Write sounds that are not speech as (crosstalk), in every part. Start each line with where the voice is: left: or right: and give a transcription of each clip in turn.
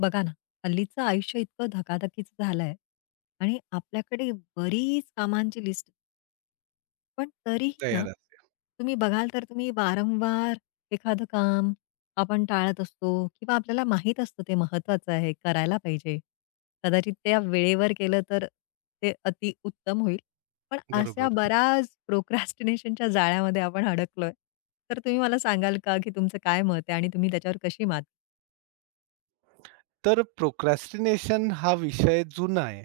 left: बघा ना, हल्लीचं आयुष्य इतकं धकाधकीचं झालंय आणि आपल्याकडे बरीच कामांची लिस्ट. पण तरीही ना,
right: तयार असतात.
left: तुम्ही बघाल तर तुम्ही वारंवार एखादं काम आपण टाळत असतो किंवा आपल्याला माहीत असतं ते महत्वाचं आहे, करायला पाहिजे. कदाचित त्या वेळेवर केलं तर ते अतिउत्तम होईल. पण अशा
right: बरोबर.
left: बऱ्याच प्रोक्रॅस्टिनेशनच्या जाळ्यामध्ये आपण अडकलोय. तर तुम्ही मला सांगाल का, की तुमचं काय मत आहे आणि तुम्ही त्याच्यावर कशी मात?
right: तर प्रोक्रॅस्टिनेशन हा विषय जुना आहे.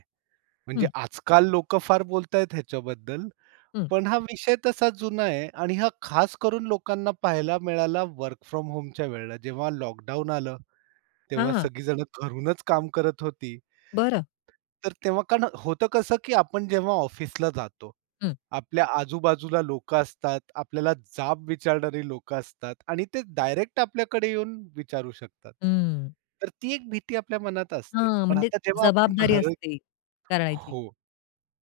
right: म्हणजे
left: हं,
right: आजकाल लोकं फार बोलतायत ह्याच्याबद्दल.
left: हं.
right: पण हा विषय तसा जुना आहे आणि हा खास करून लोकांना पाहायला मिळाला वर्क फ्रॉम होमच्या वेळेला. जेव्हा लॉकडाऊन आलं, तेव्हा
left: हां,
right: सगळीजण घरूनच काम करत होती.
left: बरं.
right: तर तेव्हा कारण होतं कसं, की आपण जेव्हा ऑफिसला जातो, आपल्या आजूबाजूला लोकं असतात, आपल्याला जाब विचारणारी लोकं असतात आणि ते डायरेक्ट आपल्याकडे येऊन विचारू शकतात.
left: हं.
right: तर ती एक भीती आपल्या मनात असते.
left: हां,
right: पण
left: म्हणजे
right: आता जेव्हा आपण
left: जबाबदारी
right: घर
left: असते करायची.
right: हो.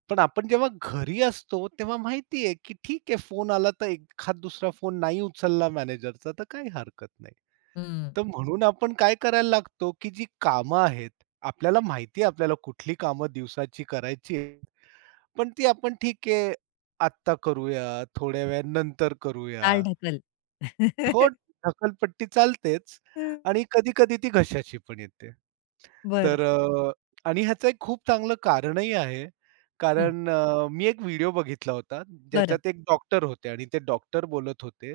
right: पण आपण जेव्हा घरी असतो, तेव्हा माहिती आहे, की ठीक आहे फोन आला तर एखाद दुसरा फोन नाही उचलला मॅनेजरचा तर काही हरकत नाही.
left: हं.
right: तर म्हणून आपण काय करायला लागतो, की जी कामं आहेत, आपल्याला माहिती आहे आपल्याला कुठली कामं दिवसाची करायची आहेत, पण ती आपण ठीक आहे, आत्ता करूया, थोड्या वेळा नंतर करूया.
left: चाल ढकल.
right: हो,
left: (laughs)
right: ढकलपट्टी चालतेच आणि कधी-कधी ती घशाशी पण येते.
left: बरं,
right: तर अ, आणि ह्याचं एक खूप चांगलं कारणही आहे.
left: हं.
right: मी एक व्हिडिओ बघितला होता,
left: बरं.
right: ज्याच्यात एक डॉक्टर होते आणि ते डॉक्टर बोलत होते.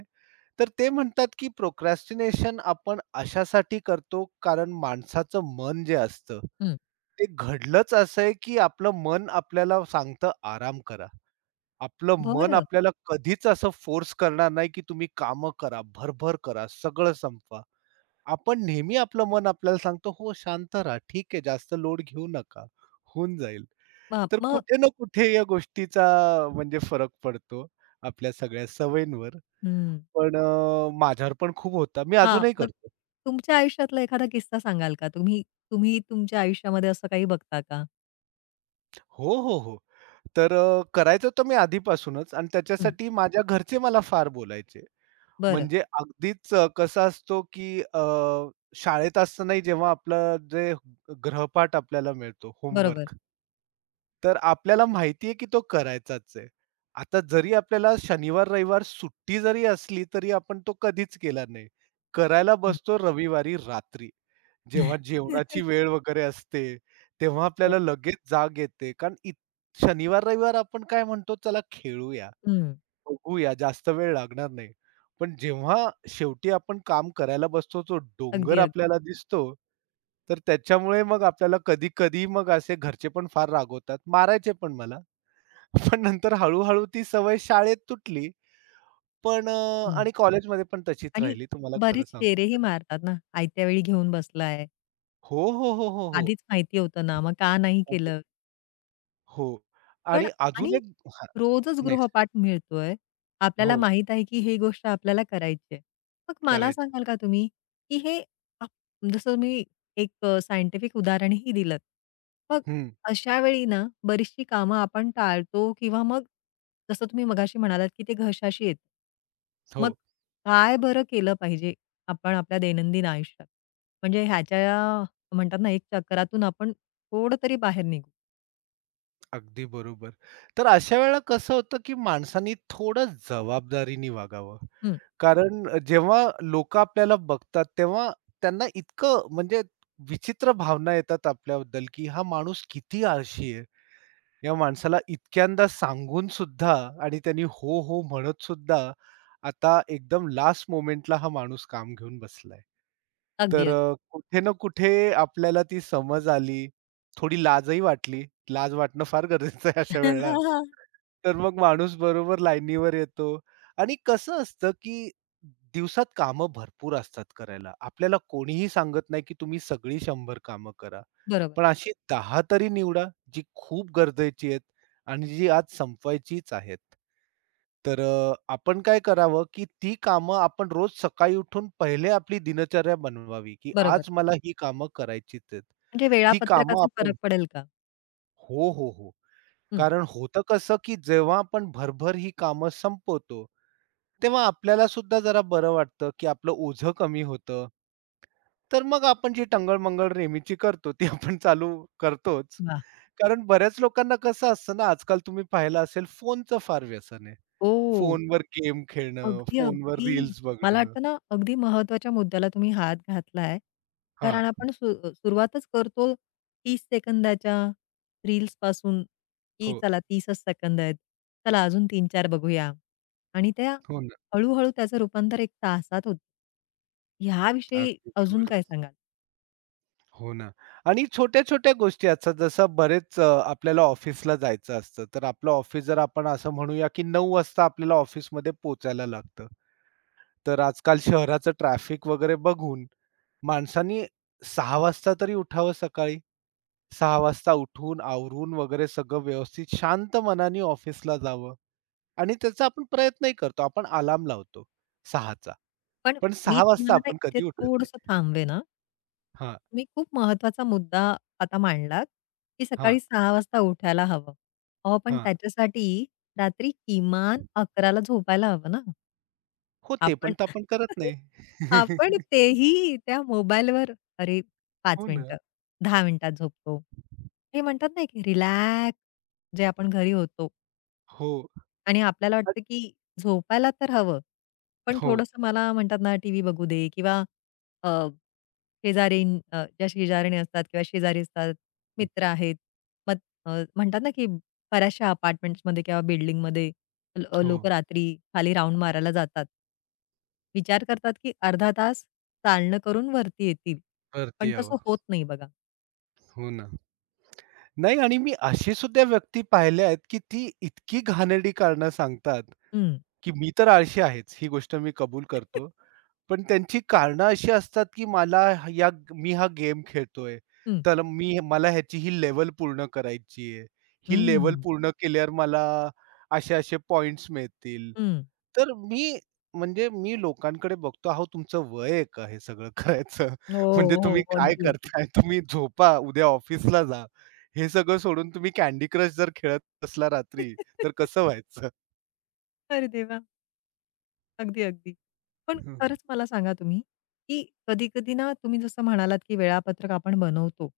right: तर ते म्हणतात, की प्रोक्रॅस्टिनेशन आपण अशासाठी करतो, कारण माणसाचं मन जे असतं,
left: हं.
right: ते घडलंच असं आहे, की आपलं मन आपल्याला सांगतं आराम करा. आपलं मन
left: बरं.
right: आपल्याला कधीच असं फोर्स करणार नाही, की तुम्ही कामं करा, भरभर करा, सगळं संपवा. आपण नेहमी आपलं मन आपल्याला सांगतो, "हो, शांत राहा. ठीक आहे, जास्त लोड घेऊ नका. होऊन जाईल."
left: मग
right: तर
left: मग
right: कुठे ना कुठे या गोष्टीचा म्हणजे फरक पडतो आपल्या सगळ्या सवयींवर.
left: हं.
right: माझ्यावर पण खूप होता. मी
left: हां,
right: अजूनही
left: मग
right: करतो.
left: तुमच्या आयुष्यातला एखादा किस्सा सांगाल का? तुम्ही तुम्ही तुमच्या आयुष्यामध्ये असं काही बघता का?
right: हो, हो, हो. करायचं तर मी आधीपासूनच आणि
left: हं.
right: त्याच्यासाठी माझ्या घरचे मला फार बोलायचे.
left: बरं,
right: म्हणजे अगदीच कसा असतो, की शाळेत असतानाही जेव्हा आपलं जे गृहपाठ आपल्याला मिळतो
left: बरोबर.
right: होमवर्क. तर आपल्याला माहिती आहे, की तो करायचाच आहे. आता जरी आपल्याला शनिवार, रविवार सुट्टी जरी असली, तरी आपण तो कधीच केला नाही. करायला
left: हं.
right: बसतो रविवारी रात्री. जेव्हा जेवणाची
left: (laughs)
right: वेळ वगैरे असते, तेव्हा
left: हो.
right: आपल्याला लगेच जाग येते. कारण इत शनिवार, रविवार आपण काय म्हणतो, "चला खेळूया,
left: हं.
right: बघूया, जास्त वेळ लागणार नाही." पण जेव्हा शेवटी आपण काम करायला बसतो, तो डोंगर
left: अगदी, अगदी.
right: आपल्याला दिसतो. तर त्याच्यामुळे मग आपल्याला कधी-कधी मग असे घरचे पण फार रागवतात, मारायचे पण मला. (laughs) पण नंतर हळू ती सवय शाळेत तुटली.
left: हं.
right: आणि कॉलेजमध्ये पण तशीच
left: आणि
right: राहिली तुम्हाला खरं
left: बरेच शेरेही
right: सांगतो तर.
left: मारतात ना, आयत्या वेळी घेऊन बसलाय.
right: हो, हो, हो, हो,
left: आधीच माहिती होतं ना, मग का नाही
right: हो.
left: केलं?
right: हो
left: पण
right: आणि अजून
left: आणि
right: एक हां,
left: रोजच
right: नाही
left: गृहपाठ मिळतोय. आपल्याला
right: हो,
left: माहीत आहे, की ही गोष्ट आपल्याला करायची आहे. मग मला
right: करायची.
left: सांगाल का तुम्ही, की हे आप जसं तुम्ही एक सायंटिफिक उदाहरणही दिलंत. मग
right: हं,
left: अशा वेळी ना, बरीचशी कामं आपण टाळतो किंवा मग जसं तुम्ही मगाशी म्हणालात, की ते घशाशी येतं. मग
right: हो,
left: काय बरं केलं पाहिजे आपण आपल्या दैनंदिन आयुष्यात? म्हणजे ह्याच्या म्हणतात ना, एक चक्रातून आपण थोडं तरी बाहेर निघू.
right: अगदी बरोबर. तर अशा वेळेला कसं होतं, की माणसांनी थोडं जबाबदारीने वागावं.
left: हं,
right: कारण जेव्हा लोकं आपल्याला बघतात, तेव्हा त्यांना इतकं म्हणजे विचित्र भावना येतात आपल्याबद्दल, की हा माणूस किती आळशी आहे. या माणसाला इतक्यांदा सांगून सुद्धा आणि त्यांनी हो, हो म्हणत सुद्धा आता एकदम लास्ट मोमेंटला हा माणूस काम घेऊन बसलाय.
left: अगदी, अगदी.
right: कुठे ना कुठे आपल्याला ती समज आली. थोडी लाजही वाटली. लाज वाटणं फार गरजेचं आहे अशा
left: (laughs)
right: वेळेला.
left: हां, हां.
right: तर मग माणूस बरोबर लाईनीवर येतो आणि कसं असतं, की दिवसात कामं भरपूर असतात करायला. आपल्याला कोणीही सांगत नाही, की तुम्ही सगळी 100 कामं करा.
left: बरोबर,
right: पण अशी 10 तरी निवडा, जी खूप गरजेची आहेत आणि जी आज संपवायचीच आहेत. आपण काय करावं, की ती कामं आपण रोज सकाळी उठून पहिले आपली दिनचर्या बनवावी, की
left: बरोबर.
right: आज मला ही कामं करायचीच आहेत.
left: म्हणजे
right: ती कामं
left: वेळापत्रकाचा फरक
right: आपण
left: पडेल का?
right: हो, हो, हो.
left: हं.
right: कारण होतं कसं, की जेव्हा आपण भरभर ही कामं संपवतो, तेव्हा आपल्याला सुद्धा जरा बरं वाटतं, की आपलं ओझं कमी होतं. तर मग आपण जी टंगळ नेहमीची करतो, ती आपण चालू करतोच.
left: वाह!
right: कारण बऱ्याच लोकांना कसं असतं ना, आजकाल तुम्ही पाहिलं असेल फोनचं फार व्यसन आहे.
left: हो.
right: फोनवर गेम खेळणं,
left: अगदी,
right: फोनवर
left: अगदी.
right: रील्स
left: मला
right: बघणं.
left: वाटतं ना, अगदी महत्त्वाच्या मुद्द्याला तुम्ही हात घातलाय.
right: हां,
left: कारण आपण सुरुवातच करतो 30 सेकंदाच्या रील्सपासून, की
right: हो,
left: चला 30च सेकंद आहेत. चला अजून 3-4 बघूया. आणि त्या
right: हो ना.
left: हळू त्याचं रूपांतर 1 तासात होतं. ह्याविषयी
right: अगदी
left: अजून
right: बरोबर.
left: काय सांगाल?
right: हो ना. आणि छोट्या-छोट्या गोष्टी असतात जसं बरेच आपल्याला ऑफिसला जायचं असतं. तर आपलं ऑफिस जर आपण असं म्हणूया, की 9 वाजता आपल्याला ऑफिसमध्ये पोहोचायला लागतं. तर आजकाल शहराचं ट्रॅफिक वगैरे बघून माणसांनी 6 वाजता तरी उठावं सकाळी. 6:00 वाजता उठून, आवरून वगैरे सगळं व्यवस्थित शांत मनाने ऑफिसला जावं आणि त्याचा आपण प्रयत्नही करतो. आपण अलार्म लावतो 6:00
left: पण
right: पण
left: मी
right: 6:00 वाजता
left: तुम्हाला ना,
right: आपण
left: इथे
right: कधी उठत
left: थोडंसं
right: नाही.
left: थांबवेन.
right: हां,
left: तुम्ही खूप महत्वाचा मुद्दा आता मांडलात, की
right: हां,
left: सकाळी 6:00 वाजता उठायला हवं. अहो, पण
right: हां.
left: त्याच्यासाठी रात्री किमान अकराला झोपायला हवं ना.
right: हो, ते पण
left: आपण
right: तर आपण करत
left: (laughs)
right: नाही.
left: आपण
right: (laughs)
left: तेही त्या मोबाईलवर अरे 5
right: हो ना.
left: मिनिटं, 10 मिनिटात झोपतो. हे म्हणतात नाही, की रिलॅक्स जे आपण घरी होतो.
right: हो.
left: आणि आपल्याला
right: अ,
left: वाटतं की झोपायला तर हवं. पण
right: हो,
left: थोडंसं मला म्हणतात ना, टीव्ही बघू दे किंवा अ, ज्या शेजाऱ्या असतात किंवा शेजारी असतात, मित्र आहेत. मग म्हणतात ना, की बऱ्याचशा अपार्टमेंट्समध्ये किंवा बिल्डिंगमध्ये
right: हो.
left: लोकं रात्री खाली राउंड मारायला जातात. विचार करतात की अर्धा तास चालणं करून वरती येतील.
right: वरती
left: पण
right: यावं.
left: तसं होत नाही बघा.
right: हो ना. नाही आणि मी अशी सुद्धा व्यक्ती पाहिल्या आहेत, की ती इतकी घाणेरडी कारणं सांगतात
left: हं.
right: की मी तर आळशी आहेच, ही गोष्ट मी कबूल करतो. पण त्यांची कारणं अशी असतात, की मला ह- या मी हा गेम खेळतोय,
left: हं,
right: तर मला ह्याची ही लेव्हल पूर्ण करायची आहे. ही लेवल
left: हं,
right: पूर्ण केल्यावर मला असे-असे पॉइंट्स मिळतील.
left: हं. (laughs)
right: तर मी म्हणजे मी लोकांकडे बघतो, अहो तुमचं वय आहे का हे सगळं (laughs) करायचं?
left: हो,
right: म्हणजे
left: हो.
right: तुम्ही काय
left: अगदी, अगदी.
right: करताय? तुम्ही झोपा, उद्या ऑफिसला जा. हे सगळं सोडून तुम्ही कँडी क्रश जर खेळत असला रात्री, तर
left: (laughs)
right: कसं व्हायचं? (laughs)
left: अरे देवा! अगदी, अगदी. पण
right: हं,
left: खरंच मला सांगा तुम्ही, की कधी-कधी ना तुम्ही जसं म्हणालात, की वेळापत्रक आपण बनवतो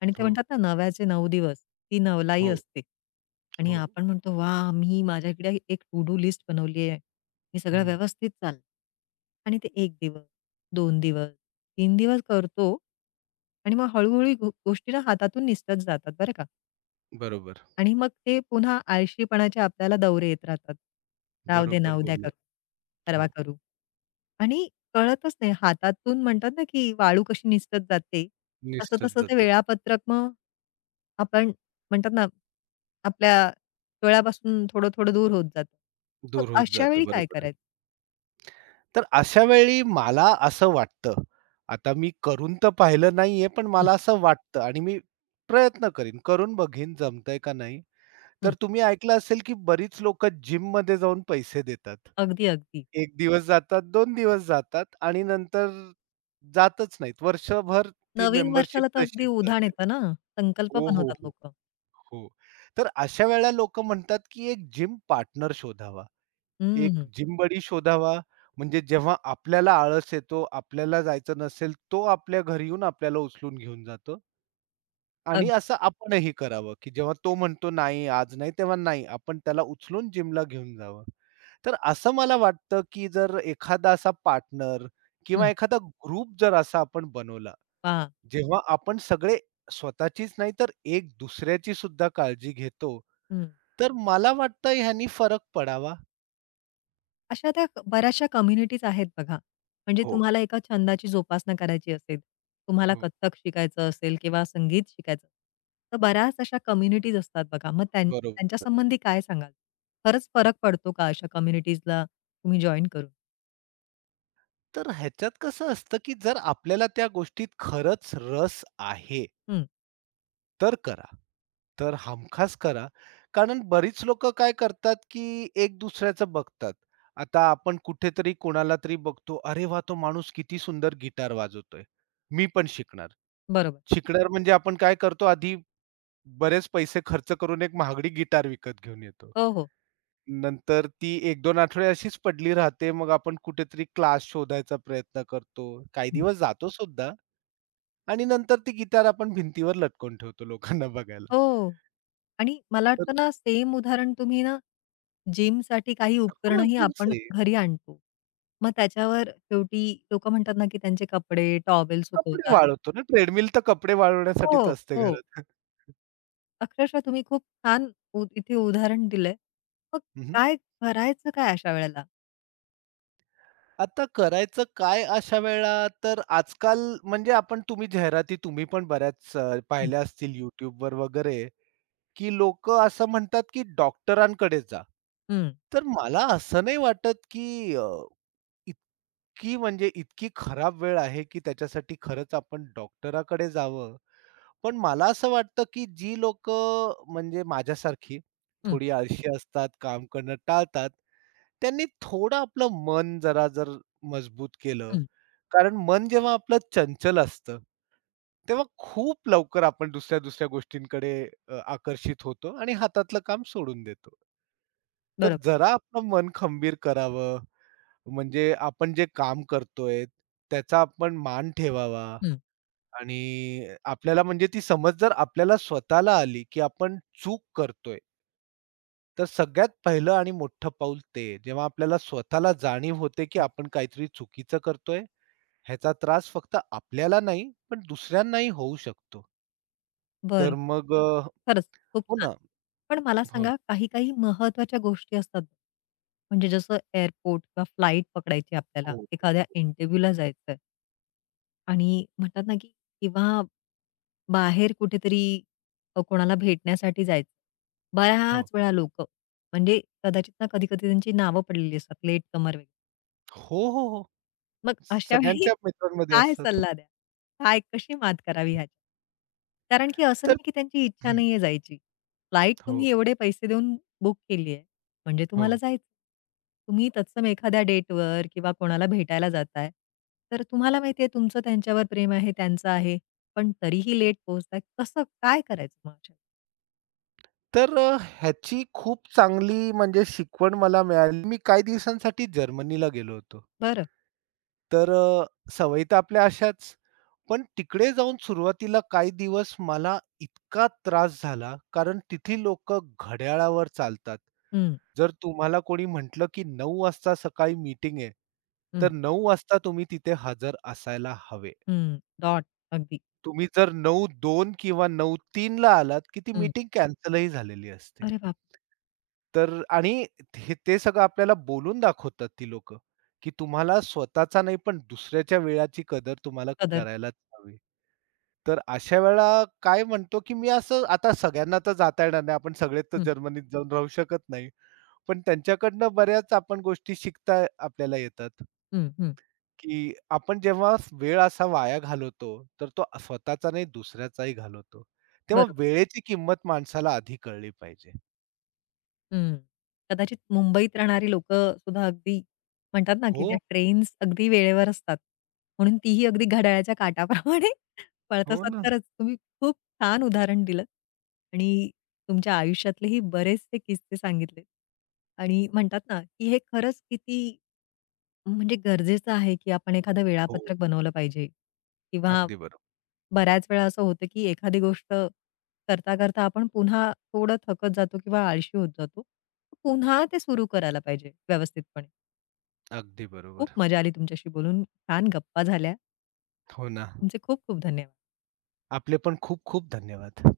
left: आणि ते
right: हो.
left: म्हणतात ना, नव्याचे 9 दिवस, ती नवलाई
right: हो,
left: असते आणि
right: हो.
left: आपण म्हणतो, वा, मी माझ्याकडे एक टू डू लिस्ट बनवली आहे. मी सगळं
right: हं.
left: व्यवस्थित चाललं." आणि ते 1 दिवस, 2 दिवस, 3 दिवस करतो आणि मग हळू गोष्टी ना हातातून निसटत जातात, बरं का.
right: बरोबर,
left: आणि मग ते पुन्हा आळशीपणाचे आपल्याला दौरे येत राहतात. राहू दे ना,
right: बरोबर
left: उद्या
right: बोललात.
left: करू, परवा
right: हो.
left: करू आणि कळतच नाही हातातून म्हणतात ना, की वाळू कशी निसटत जाते,
right: निसटत
left: तसं-तसं ते
right: जाते.
left: वेळापत्रक मग आपण म्हणतात ना, आपल्या डोळ्यापासून थोडं-थोडं दूर होत जातं. मग
right: दूर होत
left: अशा
right: जातं.
left: वेळी काय
right: बरोबर
left: करायचं?
right: तर अशा वेळी मला असं वाटतं, आता मी करून तर पाहिलं नाहीये, पण
left: हं,
right: मला असं वाटतं आणि मी प्रयत्न करीन, करून बघीन जमतंय का नाही. तर
left: हं.
right: तुम्ही ऐकलं असेल, की बरीच लोकं जिममध्ये जाऊन पैसे देतात.
left: अगदी, अगदी.
right: 1 दिवस जातात, 2 दिवस जातात आणि नंतर जातच नाहीत. वर्षभर ती
left: नवीन
right: मेंबरशिप
left: वर्षाला तर अगदी
right: तशीच
left: उधाण
right: जाते.
left: येतं ना, संकल्प
right: हो, हो,
left: बनवतात
right: हो.
left: लोकं.
right: हो. तर अशा वेळेला लोकं म्हणतात, की एक जिम पार्टनर शोधावा. एक
left: हं,
right: जिम बडी शोधावा. म्हणजे जेव्हा आपल्याला आळस येतो, आपल्याला जायचं नसेल, तो आपल्या घरी येऊन आपल्याला उचलून घेऊन जातो. आणि
left: अगदी.
right: असं आपणही करावं, की जेव्हा तो म्हणतो, "नाही, आज नाही," तेव्हा नाही. आपण त्याला उचलून जिमला घेऊन जावं. तर असं मला वाटतं, की जर एखादा असा पार्टनर किंवा
left: हं.
right: एखादा ग्रुप जर असा आपण बनवला,
left: वाह!
right: जेव्हा आपण सगळे स्वतःचीच नाही तर एक दुसऱ्याची सुद्धा काळजी घेतो,
left: हं.
right: तर मला वाटतं ह्यानी फरक पडावा.
left: अशा त्या बऱ्याचशा कम्युनिटीज आहेत बघा. म्हणजे
right: हो,
left: तुम्हाला एका छंदाची जोपासना करायची असेल, तुम्हाला
right: हो.
left: कथ्थक शिकायचं असेल किंवा संगीत शिकायचं, तर बऱ्याच अशा कम्युनिटीज असतात बघा. मग त्यांच्या
right: बरोबर.
left: संबंधी काय सांगाल? खरंच फरक पडतो का अशा कम्युनिटीजला तुम्ही जॉइन करून?
right: तर ह्याच्यात कसं असतं, की जर आपल्याला त्या गोष्टीत खरंच रस आहे,
left: हं,
right: तर करा. तर हमखास करा. कारण बरीच लोकं काय करतात, की एक दुसऱ्याचं बघतात. आता आपण कुठेतरी कोणाला तरी बघतो, "अरे वा तो माणूस किती सुंदर गिटार वाजवतोय. मी पण शिकणार."
left: बरोबर.
right: शिकणार म्हणजे आपण काय करतो, आधी बरेच पैसे खर्च करून एक महागडी गिटार विकत घेऊन येतो.
left: हो, हो.
right: नंतर ती एक 2 आठवडे अशीच पडली राहते. मग आपण कुठेतरी क्लास शोधायचा प्रयत्न करतो. काही
left: हं.
right: दिवस जातो सुद्धा आणि नंतर ती गिटार आपण भिंतीवर लटकवून ठेवतो लोकांना बघायला.
left: हो आणि मला
right: तर
left: वाटतं ना सेम उदाहरण तुम्ही ना जिमसाठी काही
right: हो,
left: उपकरणंही
right: जिम्स
left: आपण
right: आहे.
left: घरी आणतो. मग त्याच्यावर शेवटी लोकं म्हणतात ना, की त्यांचे कपडे, टॉवेल
right: कपडे
left: सुकवतात.
right: वाळवतो ना ट्रेडमिल तर कपडे
left: हो,
right: वाळवण्यासाठीच असते
left: हो.
right: घरात.
left: अक्षरशः तुम्ही खूप छान इथे उदाहरण दिलंय. मग
right: हं,
left: काय करायचं काय अशा वेळेला?
right: आता करायचं काय अशा वेळेला? तर आजकाल म्हणजे तुम्ही जाहिराती तुम्ही पण बऱ्याच
left: हं,
right: पाहिल्या असतील YouTubeवर वगैरे. की लोकं असं म्हणतात की डॉक्टरांकडे जा.
left: हं,
right: तर मला असं नाही वाटत की इतकी म्हणजे इतकी खराब वेळ आहे की त्याच्यासाठी खरंच आपण डॉक्टराकडे जावं. पण मला असं वाटतं की जी लोकं म्हणजे माझ्यासारखी
left: हं,
right: थोडी आळशी असतात, काम करणं टाळतात, त्यांनी थोडं आपलं मन जरा जर मजबूत केलं
left: हं.
right: कारण मन जेव्हा आपलं चंचल असतं, तेव्हा खूप लवकर आपण दुसऱ्या-दुसऱ्या गोष्टींकडे आकर्षित होतो आणि हातातलं काम सोडून देतो. तर
left: बरोबर.
right: जरा आपलं मन खंबीर करावं, म्हणजे आपण जे काम करतोय, त्याचा आपण मान ठेवावा
left: हं,
right: आणि आपल्याला म्हणजे ती समज जर आपल्याला स्वतःला आली, की आपण चूक करतोय, तर सगळ्यात पहिलं आणि मोठं पाऊल ते जेव्हा आपल्याला स्वतःला जाणीव होते, की
left: हं.
right: आपण काहीतरी चुकीचं करतोय ह्याचा त्रास फक्त आपल्याला नाही, पण दुसऱ्यांनाही होऊ शकतो. तर
left: बरं.
right: मग अ,
left: खरंच खूप
right: हो
left: छान.
right: ना,
left: पण मला
right: हो ना.
left: सांगा काही-काही महत्त्वाच्या गोष्टी असतात. म्हणजे जसं एअरपोर्ट किंवा फ्लाइट पकडायची आपल्याला,
right: हो, हो,
left: एखाद्या
right: हो.
left: इंटरव्ह्यूला जायचंय आणि म्हणतात ना, की किंवा बाहेर कुठेतरी कोणाला भेटण्यासाठी जायचं.
right: हो.
left: बऱ्याच वेळा लोकं म्हणजे कदाचित ना, कधी-कधी त्यांची नावं पडलेली असतात, लेट कमर वगैरे.
right: हो, हो, हो.
left: मग अशा वेळी
right: सगळ्यांच्या मित्रांमध्ये
left: काय
right: असतात.
left: सल्ला द्याल? काय कशी मात करावी ह्याची? कारण की असं
right: तर
left: नाही की त्यांची इच्छा
right: हं.
left: नाहीये जायची. फ्लाइट
right: हो,
left: तुम्ही एवढे पैसे देऊन बुक केली आहे, म्हणजे तुम्हाला
right: हो.
left: जायचं. तुम्ही तत्सम एखाद्या डेटवर किंवा कोणाला भेटायला जाताय, तर तुम्हाला माहिती तुमचं त्यांच्यावर प्रेम आहे, त्यांचं आहे, पण तरीही लेट पोहोचताय. कसं काय करायचं मग अशा वेळी?
right: ह्याची खूप चांगली म्हणजे शिकवण मला मिळाली. मी काही दिवसांसाठी जर्मनीला गेलो होतो.
left: बरं.
right: तर अ, सवयी तर आपल्या अशाच, पण तिकडे जाऊन सुरुवातीला काही दिवस मला इतका त्रास झाला, कारण तिथली लोकं घड्याळावर चालतात.
left: हं,
right: जर तुम्हाला कोणी म्हटलं, की 9 वाजता सकाळी मीटिंग आहे,
left: हं,
right: तर 9 वाजता तुम्ही तिथे हजर असायला हवे.
left: हं. डॉट. अगदी.
right: तुम्ही जर 9:02 किंवा 9:03 ला आलात, की ती
left: हं.
right: मीटिंग कॅन्सलही झालेली असते.
left: अरे बाप!
right: तर आणि हे ते सगळं आपल्याला बोलून दाखवतात ती लोकं, की तुम्हाला स्वतःचा नाही, पण दुसऱ्याच्या वेळाची कदर तुम्हाला
left: सदर.
right: करायलाच हवी. तर अशा वेळेला काय म्हणतो, की मी असं आता सगळ्यांना तर जाता येणार नाही. आपण सगळेच तर
left: हं,
right: जर्मनीत जाऊन राहू शकत नाही. पण त्यांच्याकडनं बऱ्याच आपण गोष्टी शिकता आपल्याला येतात.
left: हं, हं.
right: की आपण जेव्हा वेळ असा वाया घालवतो, तर तो स्वतःचा नाही दुसऱ्याचाही घालवतो. तेव्हा
left: बरोबर.
right: वेळेची किंमत माणसाला आधी कळली पाहिजे.
left: हं. कदाचित मुंबईत राहणारी लोकं सुद्धा अगदी म्हणतात ना, की
right: हो,
left: त्या ट्रेन्स अगदी वेळेवर असतात. म्हणून तीही अगदी घड्याळाच्या काट्याप्रमाणे (laughs) पळत
right: हो
left: असतात.
right: ना.
left: खरंच तुम्ही खूप छान उदाहरण दिलं आणि तुमच्या आयुष्यातलेही बरेचसे किस्से सांगितले आणि म्हणतात ना, की हे खरंच किती म्हणजे गरजेचं आहे, की आपण एखादं
right: हो,
left: वेळापत्रक बनवलं पाहिजे किंवा
right: अगदी बरोबर.
left: बऱ्याच वेळा असं होतं, की एखादी गोष्ट करता-करता आपण पुन्हा थोडं थकत जातो किंवा आळशी होत जातो. पुन्हा ते सुरू करायला पाहिजे व्यवस्थितपणे.
right: अगदी
left: खूप
right: बरोबर.
left: मजा आली तुमच्याशी बोलून. छान गप्पा झाल्या.
right: हो ना.
left: तुमचे खूप खूप धन्यवाद.
right: आपले पण खूप खूप धन्यवाद.